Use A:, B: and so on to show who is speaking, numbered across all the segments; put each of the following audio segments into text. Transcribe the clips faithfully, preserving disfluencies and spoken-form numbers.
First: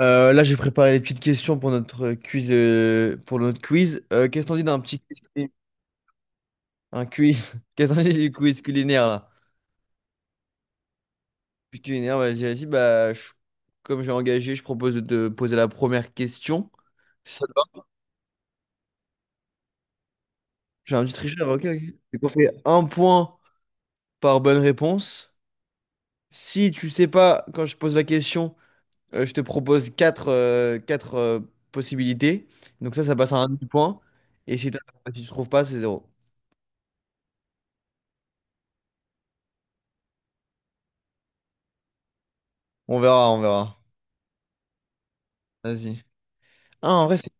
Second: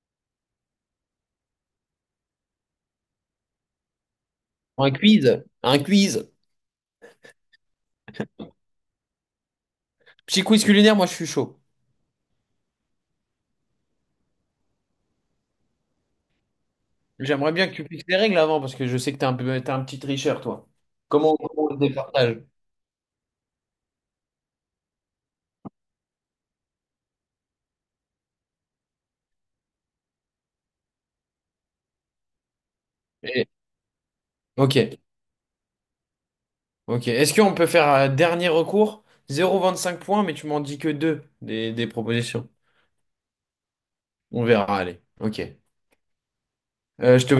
A: Euh, là, j'ai préparé des petites questions pour notre quiz. euh, pour notre quiz. Euh, qu'est-ce qu'on dit d'un
B: Un
A: petit quiz,
B: quiz,
A: culi-
B: un quiz.
A: un quiz? Qu'est-ce qu'on dit du quiz culinaire là?
B: Petit quiz culinaire, moi je suis chaud.
A: Puis culinaire, vas-y, vas-y. Bah, je- comme j'ai engagé, je propose de te poser la première question. Si ça te
B: J'aimerais bien que
A: va?
B: tu fixes les règles avant parce que je sais que t'es un peu, t'es un petit tricheur, toi.
A: J'ai un petit
B: Comment,
A: tricheur. Ok,
B: comment
A: ok.
B: on se
A: Donc, on
B: départage?
A: fait un point par bonne réponse. Si tu sais pas quand je pose la question, euh, je te propose quatre, euh, quatre euh, possibilités. Donc ça, ça passe à un
B: Et-
A: demi-point. Et si,
B: Ok,
A: t'as- si tu trouves pas, c'est zéro.
B: ok. Est-ce qu'on peut faire euh, dernier recours? Zéro virgule vingt-cinq points, mais tu m'en dis que deux des, des propositions.
A: On verra, on verra.
B: On verra, allez. Ok.
A: Vas-y. Ah, en vrai,
B: Euh, je
A: c'est
B: te...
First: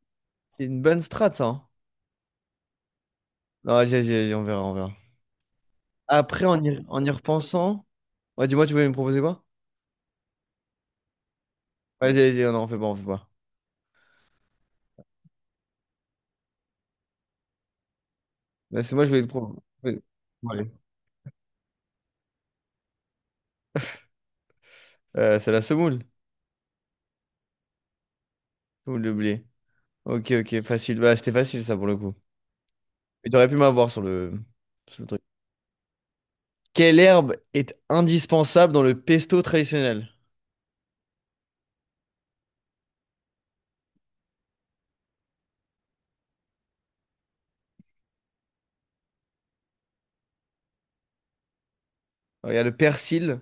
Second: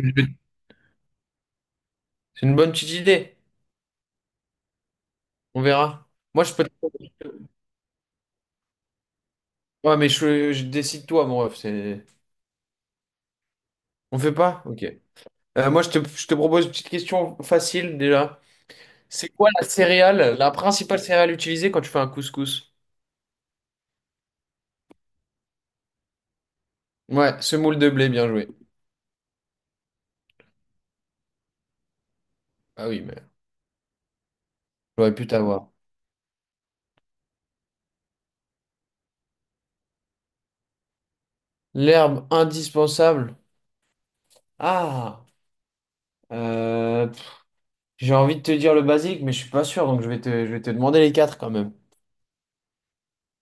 A: c'est une bonne strat, ça, hein.
B: C'est une bonne petite idée.
A: Non, vas-y, vas-y, vas-y, on verra, on verra.
B: On verra.
A: Après,
B: Moi je
A: en
B: peux.
A: y, en y repensant. Ouais, dis-moi, tu voulais me proposer quoi?
B: Ouais, mais je, je décide toi, mon ref. c'est-
A: Vas-y, vas-y, non, on fait pas, on fait pas.
B: On fait pas? Ok. Euh, moi je te, je te propose une petite question facile déjà.
A: Là, c'est moi, je vais te
B: C'est quoi
A: proposer.
B: la céréale, la principale céréale utilisée quand tu fais un couscous?
A: C'est la semoule.
B: Ouais, semoule de blé, bien joué.
A: Semoule de blé. Ok, ok, facile. Bah, c'était facile, ça, pour le coup.
B: Ah oui, mais
A: Mais t'aurais pu m'avoir sur le... sur le
B: j'aurais
A: truc.
B: pu t'avoir.
A: Quelle herbe est indispensable dans le pesto traditionnel?
B: L'herbe indispensable. Ah, euh, pff, j'ai envie de te dire le basique, mais je suis pas sûr, donc je vais te, je vais te demander les quatre quand même.
A: Alors, il y a le persil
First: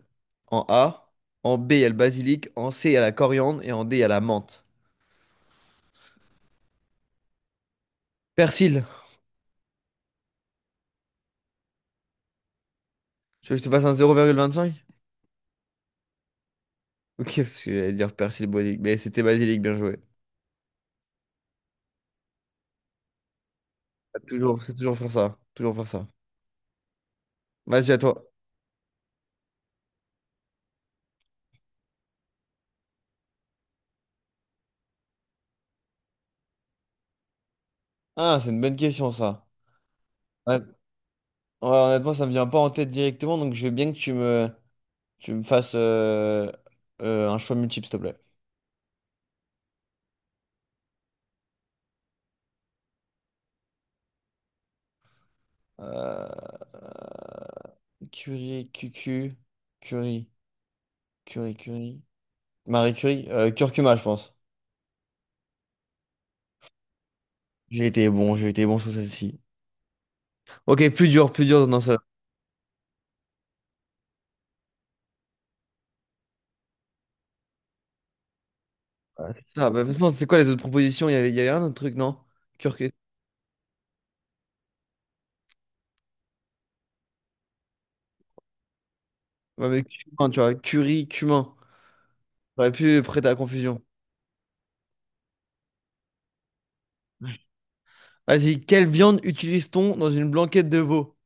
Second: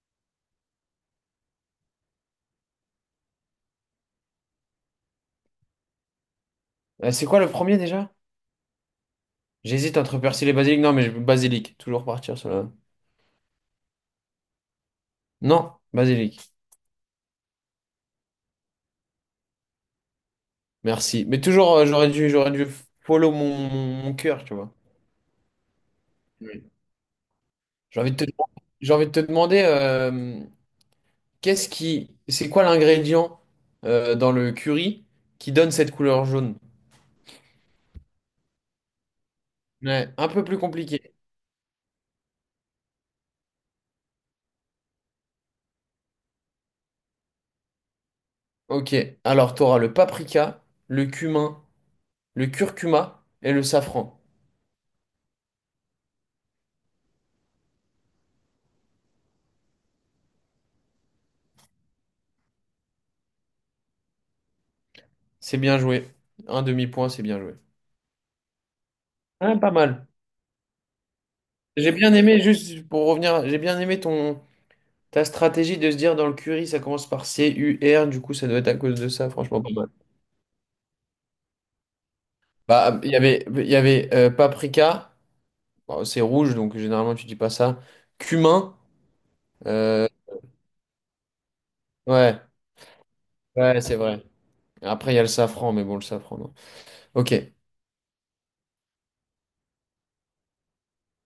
A: en A, en bé, il y a le basilic, en cé, il y a la coriandre et en dé, il y a la menthe.
B: Euh, c'est quoi le premier déjà?
A: Persil,
B: J'hésite entre persil et basilic. Non, mais je- basilic. Toujours partir sur la...
A: tu veux que je te fasse un zéro virgule vingt-cinq?
B: Non, basilic.
A: Ok, parce que j'allais dire persil basilic, mais c'était basilic, bien joué.
B: Merci. Mais toujours, euh, j'aurais dû, j'aurais dû follow mon, mon, mon
A: Faut
B: cœur, tu
A: Toujours,
B: vois.
A: c'est toujours faire ça, toujours faire ça.
B: Oui.
A: Vas-y, à
B: J'ai envie de
A: toi.
B: te, j'ai envie de te demander euh, Qu'est-ce qui, c'est quoi l'ingrédient euh, dans le curry qui donne cette couleur jaune?
A: Ah, c'est une bonne question, ça.
B: Ouais, un peu
A: Ouais,
B: plus
A: ouais,
B: compliqué.
A: honnêtement, ça me vient pas en tête directement, donc je veux bien que tu me, tu me fasses euh, euh, un choix multiple, s'il te plaît.
B: Ok, alors tu auras le paprika, le cumin, le curcuma et le safran.
A: Euh, Curie, cucu, Curie, Curie, Curie. Marie Curie, euh, curcuma, je pense.
B: C'est bien joué. Un demi-point, c'est bien joué.
A: J'ai été bon, j'ai été bon sur celle-ci.
B: Ouais, pas mal.
A: Ok, plus dur, plus dur dans
B: J'ai
A: celle-là.
B: bien aimé, juste pour revenir, j'ai bien aimé ton ta stratégie de se dire dans le curry, ça commence par C-U-R, du coup ça doit être à cause de ça,
A: Ouais, c'est
B: franchement
A: ça,
B: pas
A: bah, de
B: mal.
A: toute façon, c'est quoi les autres propositions? Il y avait, il y avait un autre truc, non? Curcuma.
B: Bah, il y avait, il y avait euh, paprika. Bon, c'est rouge, donc généralement tu dis pas ça. Cumin.
A: Ouais, mais
B: euh,
A: cumin, tu vois, curry, cumin.
B: Ouais,
A: J'aurais pu prêter à la
B: ouais,
A: confusion.
B: c'est vrai. Après, il y a le safran, mais bon, le safran, non. Ok.
A: Vas-y, quelle viande utilise-t-on dans une blanquette de veau?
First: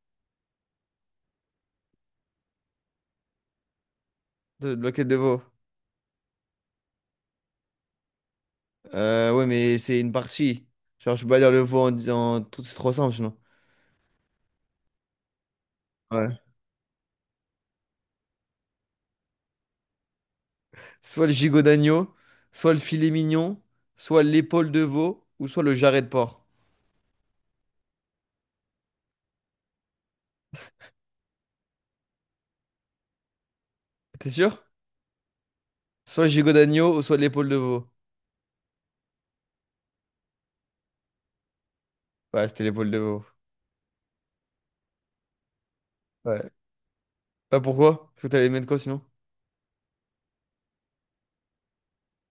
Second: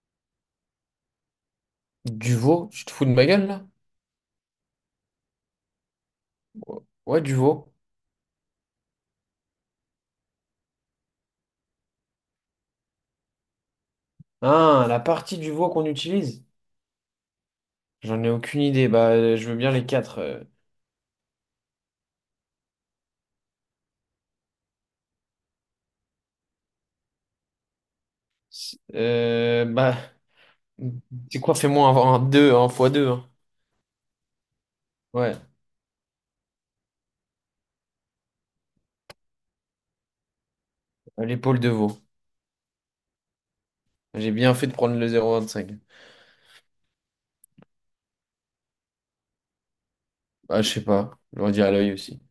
B: Du veau, tu te fous de ma gueule, là?
A: De, de blanquette de veau.
B: Ouais, du veau.
A: Euh, ouais, mais c'est une partie. Genre, je peux pas dire le veau en disant tout, c'est trop simple, sinon.
B: Ah, la partie du veau qu'on
A: Ouais.
B: utilise? J'en ai aucune idée. Bah, euh, je veux bien les quatre. euh.
A: Soit le gigot d'agneau, soit le filet mignon, soit l'épaule de veau, ou soit le jarret de porc.
B: C'est- euh, bah, c'est quoi? Fais-moi un, un deux un fois deux.
A: T'es sûr?
B: Ouais,
A: Soit le gigot d'agneau, ou soit l'épaule de veau.
B: l'épaule de veau.
A: Ouais, c'était l'épaule de veau.
B: J'ai bien fait de prendre le zéro virgule vingt-cinq.
A: Ouais. Bah pourquoi? Parce que t'allais mettre quoi sinon?
B: Bah, je sais pas. Je leur dis à l'œil aussi.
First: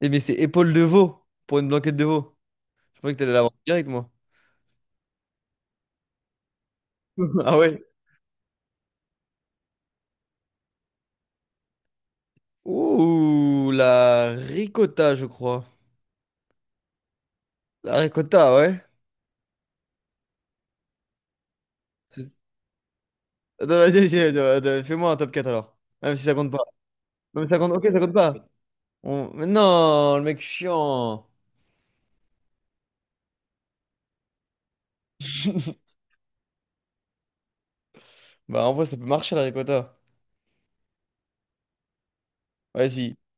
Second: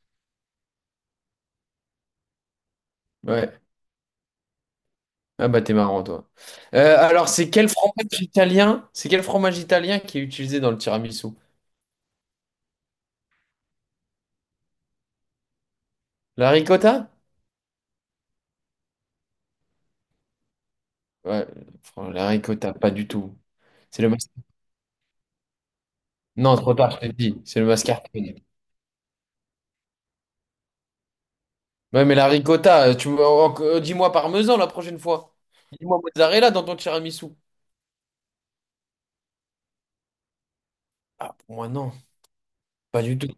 A: Eh, mais c'est épaule de veau pour une blanquette de veau. Je pensais que t'allais l'avoir
B: Ouais.
A: direct, moi.
B: Ah bah, t'es marrant, toi. Euh, alors, c'est
A: Ah
B: quel
A: ouais.
B: fromage italien? C'est quel fromage italien qui est utilisé dans le tiramisu?
A: Ouh, la ricotta, je crois.
B: La ricotta?
A: La ricotta, ouais.
B: Ouais, fran- la
A: C'est-
B: ricotta, pas du tout.
A: Attends, vas-y,
B: C'est le
A: vas-y,
B: mas-
A: attends, attends, fais-moi un top quatre alors. Même si ça compte
B: Non,
A: pas.
B: trop tard, je te le dis.
A: Non, mais ça
B: C'est le
A: compte. Ok, ça compte pas.
B: mascarpone.
A: On- Mais non, le mec chiant.
B: Ouais, mais la ricotta, euh, tu me- en- en- euh, dis-moi parmesan la prochaine fois. Dis-moi mozzarella dans ton tiramisu.
A: Bah, en vrai, ça peut marcher la ricotta.
B: Ah, pour moi, non. Pas
A: Vas-y.
B: du tout.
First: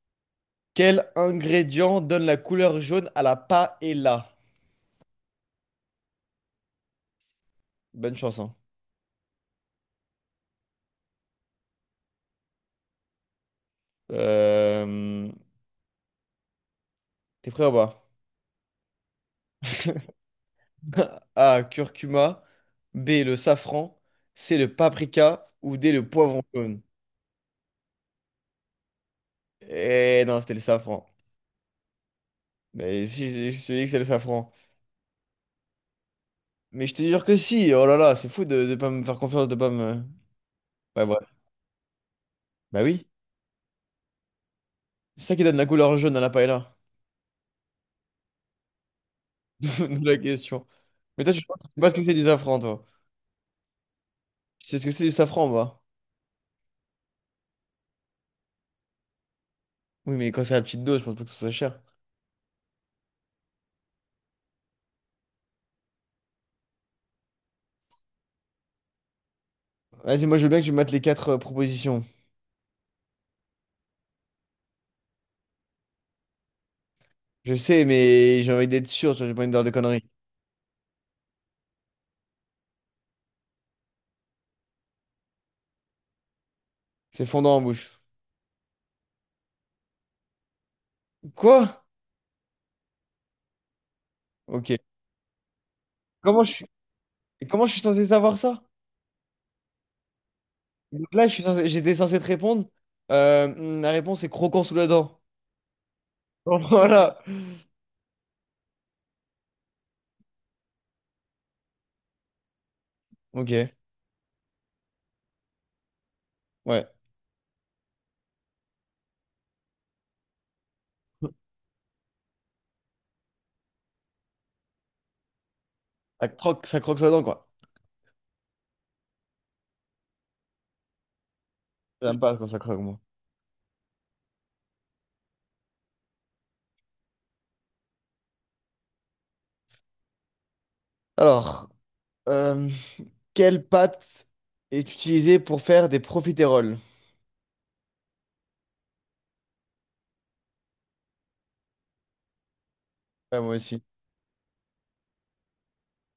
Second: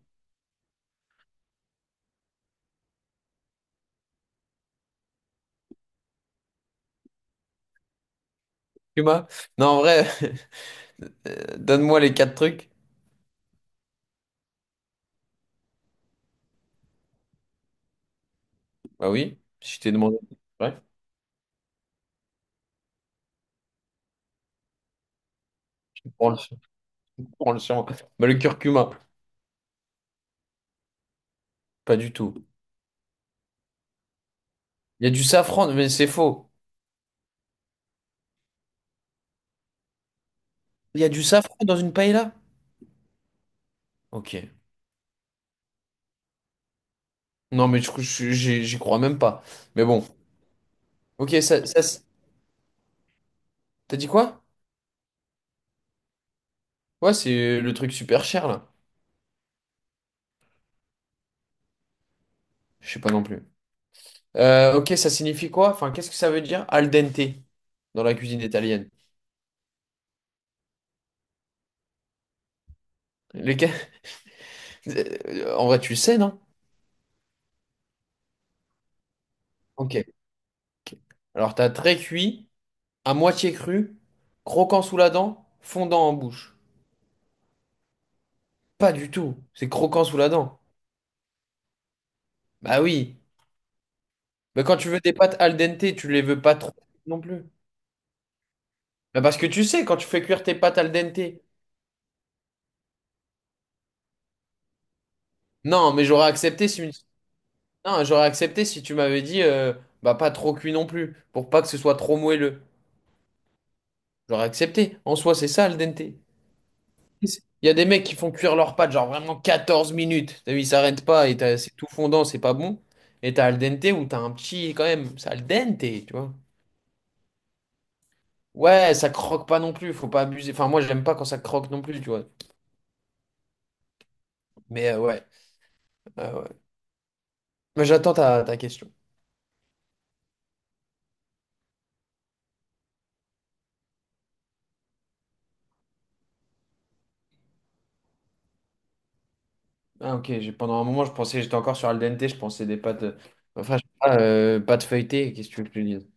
A: Quel ingrédient donne la couleur jaune à la paella? Bonne chance, hein.
B: Tu m'as... Non, en vrai, euh, donne-moi les quatre trucs.
A: Euh, T'es prêt ou pas?
B: Bah oui, si je t'ai demandé. Ouais,
A: a. Curcuma. bé. Le safran. cé. Le paprika. Ou dé. Le
B: prends le,
A: poivron jaune.
B: prends le sien. Bah, le curcuma,
A: Eh non, c'était le safran.
B: pas du tout.
A: Mais si, je je te dis que c'est le safran.
B: Il y a du safran, mais c'est faux.
A: Mais je te jure que si, oh là là, c'est fou de ne pas me faire confiance, de pas me...
B: Il
A: Ouais,
B: y a
A: ouais.
B: du safran dans une paella?
A: Bah oui,
B: Ok.
A: c'est ça qui donne la couleur jaune à la paella,
B: Non, mais je- je- j'y j'y crois même pas. Mais
A: de
B: bon.
A: la question. Mais
B: Ok,
A: toi, tu sais
B: ça,
A: pas ce
B: ça,
A: que c'est du safran, toi.
B: t'as dit quoi?
A: Tu sais ce que c'est du safran, moi.
B: Ouais, c'est le truc super cher là.
A: Oui, mais quand c'est à petite dose, je pense pas que ce soit cher.
B: Je sais pas non plus. Euh, ok, ça signifie quoi? Enfin, qu'est-ce que ça veut dire al dente dans la cuisine italienne?
A: Vas-y, moi, je veux bien que tu mates les quatre euh, propositions.
B: Les... ca- Euh, en vrai, tu le sais, non?
A: Je sais, mais j'ai envie d'être sûr, tu vois, j'ai pas envie de dire de
B: Ok.
A: conneries.
B: Ok. Alors, t'as très cuit, à moitié cru, croquant sous la dent, fondant en bouche.
A: C'est fondant en bouche.
B: Pas du tout. C'est croquant sous la dent.
A: Quoi?
B: Bah oui. Mais
A: Ok.
B: quand tu veux des pâtes al dente, tu les veux
A: Comment je
B: pas
A: suis,
B: trop non plus.
A: comment je suis censé savoir ça?
B: Bah parce que tu sais, quand tu fais cuire tes pâtes al
A: Donc là, je
B: dente.
A: suis censé- j'étais censé te répondre. Euh, la réponse est croquant sous la dent.
B: Non, mais j'aurais accepté si
A: Voilà.
B: Non, j'aurais accepté si tu m'avais dit euh, bah pas trop cuit non plus, pour pas que ce soit trop moelleux.
A: Ok,
B: J'aurais accepté. En soi, c'est ça al dente.
A: ouais.
B: Il y a des mecs qui font cuire leurs pâtes genre vraiment quatorze minutes. T'as vu, ils s'arrêtent pas et t'as- c'est tout fondant, c'est pas bon. Et t'as al dente où t'as un petit quand même, c'est al dente, tu
A: Ça
B: vois.
A: croque, ça croque sous la dent, quoi.
B: Ouais, ça croque pas non plus, faut pas abuser. Enfin, moi, j'aime pas quand ça croque non plus, tu
A: J'aime
B: vois.
A: pas quand ça croque, moi.
B: Mais euh, ouais, euh, ouais. Mais j'attends ta, ta question.
A: Alors, euh, quelle pâte est utilisée pour faire des profiteroles?
B: Ah, ok, j'ai- pendant un moment, je pensais, j'étais encore sur al dente, je pensais des pâtes. euh,
A: Ouais, moi
B: Enfin,
A: aussi.
B: je sais pas, euh, pâtes feuilletées, qu'est-ce que tu veux que je te dise?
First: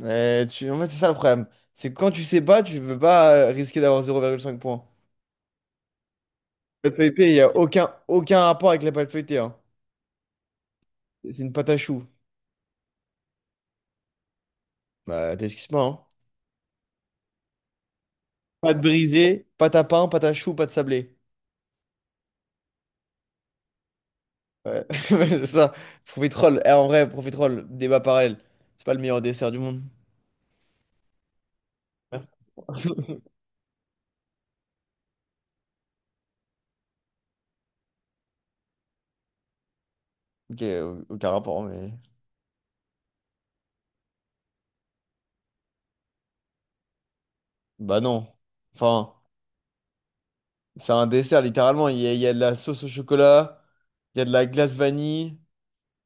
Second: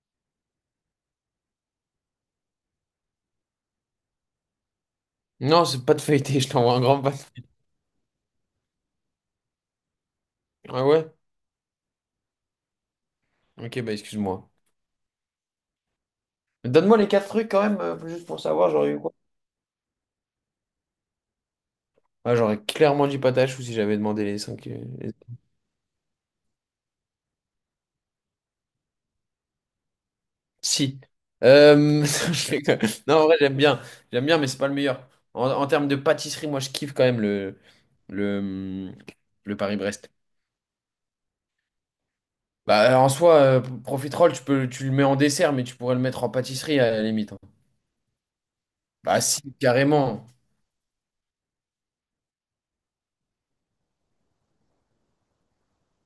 A: Euh, tu... En fait, c'est ça le problème. C'est que quand tu sais pas, tu veux pas euh, risquer d'avoir zéro virgule cinq points.
B: Non, c'est pas de feuilleté, je t'envoie un
A: La pâte
B: grand pas.
A: feuilletée, il n'y a aucun, aucun rapport avec la pâte feuilletée, hein.
B: Ah ouais?
A: C'est une pâte à choux.
B: Ok, bah excuse-moi.
A: Bah, t'excuses pas, hein.
B: Mais donne-moi les quatre trucs quand même, euh, juste pour savoir,
A: Pâte
B: j'aurais eu quoi?
A: brisée, pâte à pain, pâte à choux, pâte sablée.
B: Ah, j'aurais clairement dit patache ou si j'avais demandé les cinq. euh,
A: Ouais,
B: les-
A: c'est ça. Profiterole. Eh, en vrai, profiterole, débat parallèle. C'est pas le meilleur dessert du monde.
B: Si. Euh, je rigole. Non, en vrai, j'aime bien. J'aime bien, mais c'est pas le meilleur. En, en termes de pâtisserie, moi, je kiffe quand même le, le, le Paris-Brest.
A: Ok, au- aucun rapport, mais.
B: Bah, en soi, euh, profiterole, tu peux, tu le mets en dessert, mais tu pourrais le mettre en pâtisserie à la limite, hein.
A: Bah non. Enfin,
B: Bah, si, carrément.
A: c'est un dessert, littéralement. Il y a, il y a de la sauce au chocolat, il y a de la glace vanille.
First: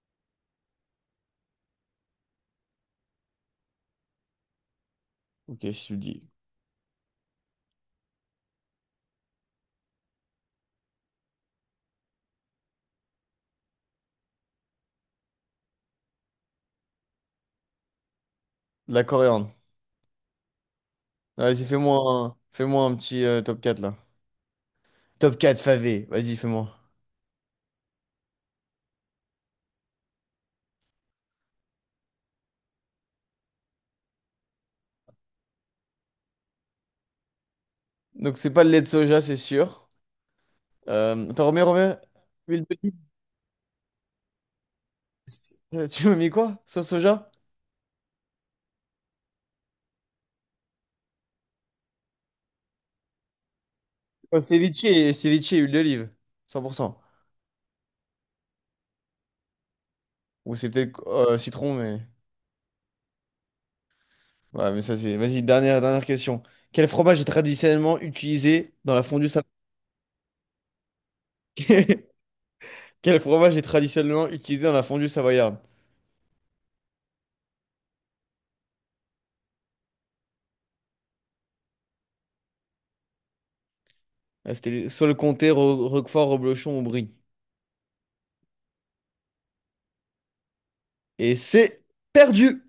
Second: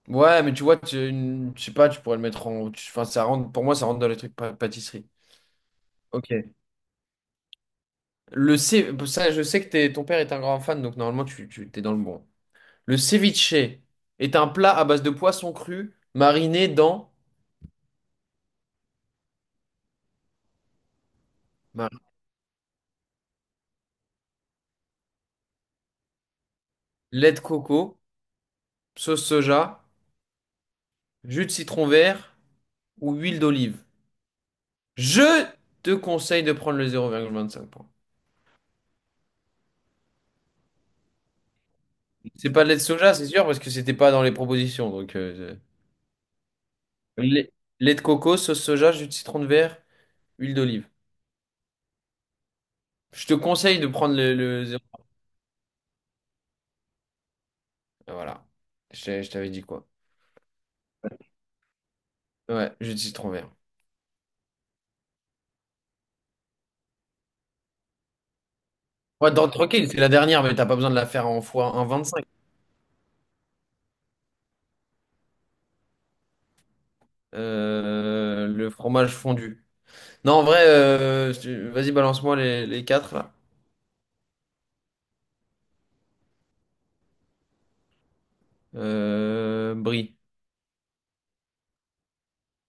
B: Ouais, mais tu vois, tu, une- je sais pas, tu pourrais le mettre en. tu- Enfin, ça rentre, pour moi, ça rentre dans les trucs pa- pâtisserie.
A: Ok, si tu le dis.
B: Ok. Le ce- ça, je sais que t'es- ton père est un grand fan, donc normalement, tu, tu t'es dans le bon. Le ceviche est un plat à base de poisson cru mariné dans
A: De la coriandre. Ah, vas-y, fais-moi
B: Mar-
A: un, fais-moi un petit euh, top quatre là. Top quatre favé, vas-y, fais-moi.
B: lait de coco, sauce soja, jus de citron vert ou huile d'olive. Je te conseille de prendre le zéro virgule vingt-cinq points.
A: Donc, c'est pas le lait de soja, c'est sûr. Euh, attends, remets, remets.
B: C'est pas
A: Huile
B: de lait de
A: d'olive.
B: soja, c'est sûr, parce que c'était pas dans les propositions. Donc, euh,
A: Euh, Tu m'as mis quoi? Sauce soja?
B: lait, lait de coco, sauce soja, jus de citron de verre. Huile d'olive. Je te conseille de prendre le,
A: Oh,
B: le zéro-
A: ceviche et ceviche et huile d'olive. cent pour cent.
B: Voilà. Je, t'ai- je t'avais dit quoi?
A: Ou c'est peut-être euh, citron, mais.
B: Ouais, jus de citron vert.
A: Ouais, mais ça c'est. Vas-y, dernière, dernière question. Quel fromage est traditionnellement utilisé dans la fondue
B: Ouais,
A: savoyarde?
B: dans- tranquille, c'est la dernière, mais t'as pas besoin de la faire en fois un virgule vingt-cinq.
A: Quel fromage est traditionnellement utilisé dans la fondue savoyarde?
B: Euh, le fromage fondu. Non, en vrai, euh, je- vas-y, balance-moi les, les quatre là.
A: Ah, c'était soit le comté, Ro- Roquefort, Reblochon ou Brie.
B: Euh, brie.
A: Et c'est perdu!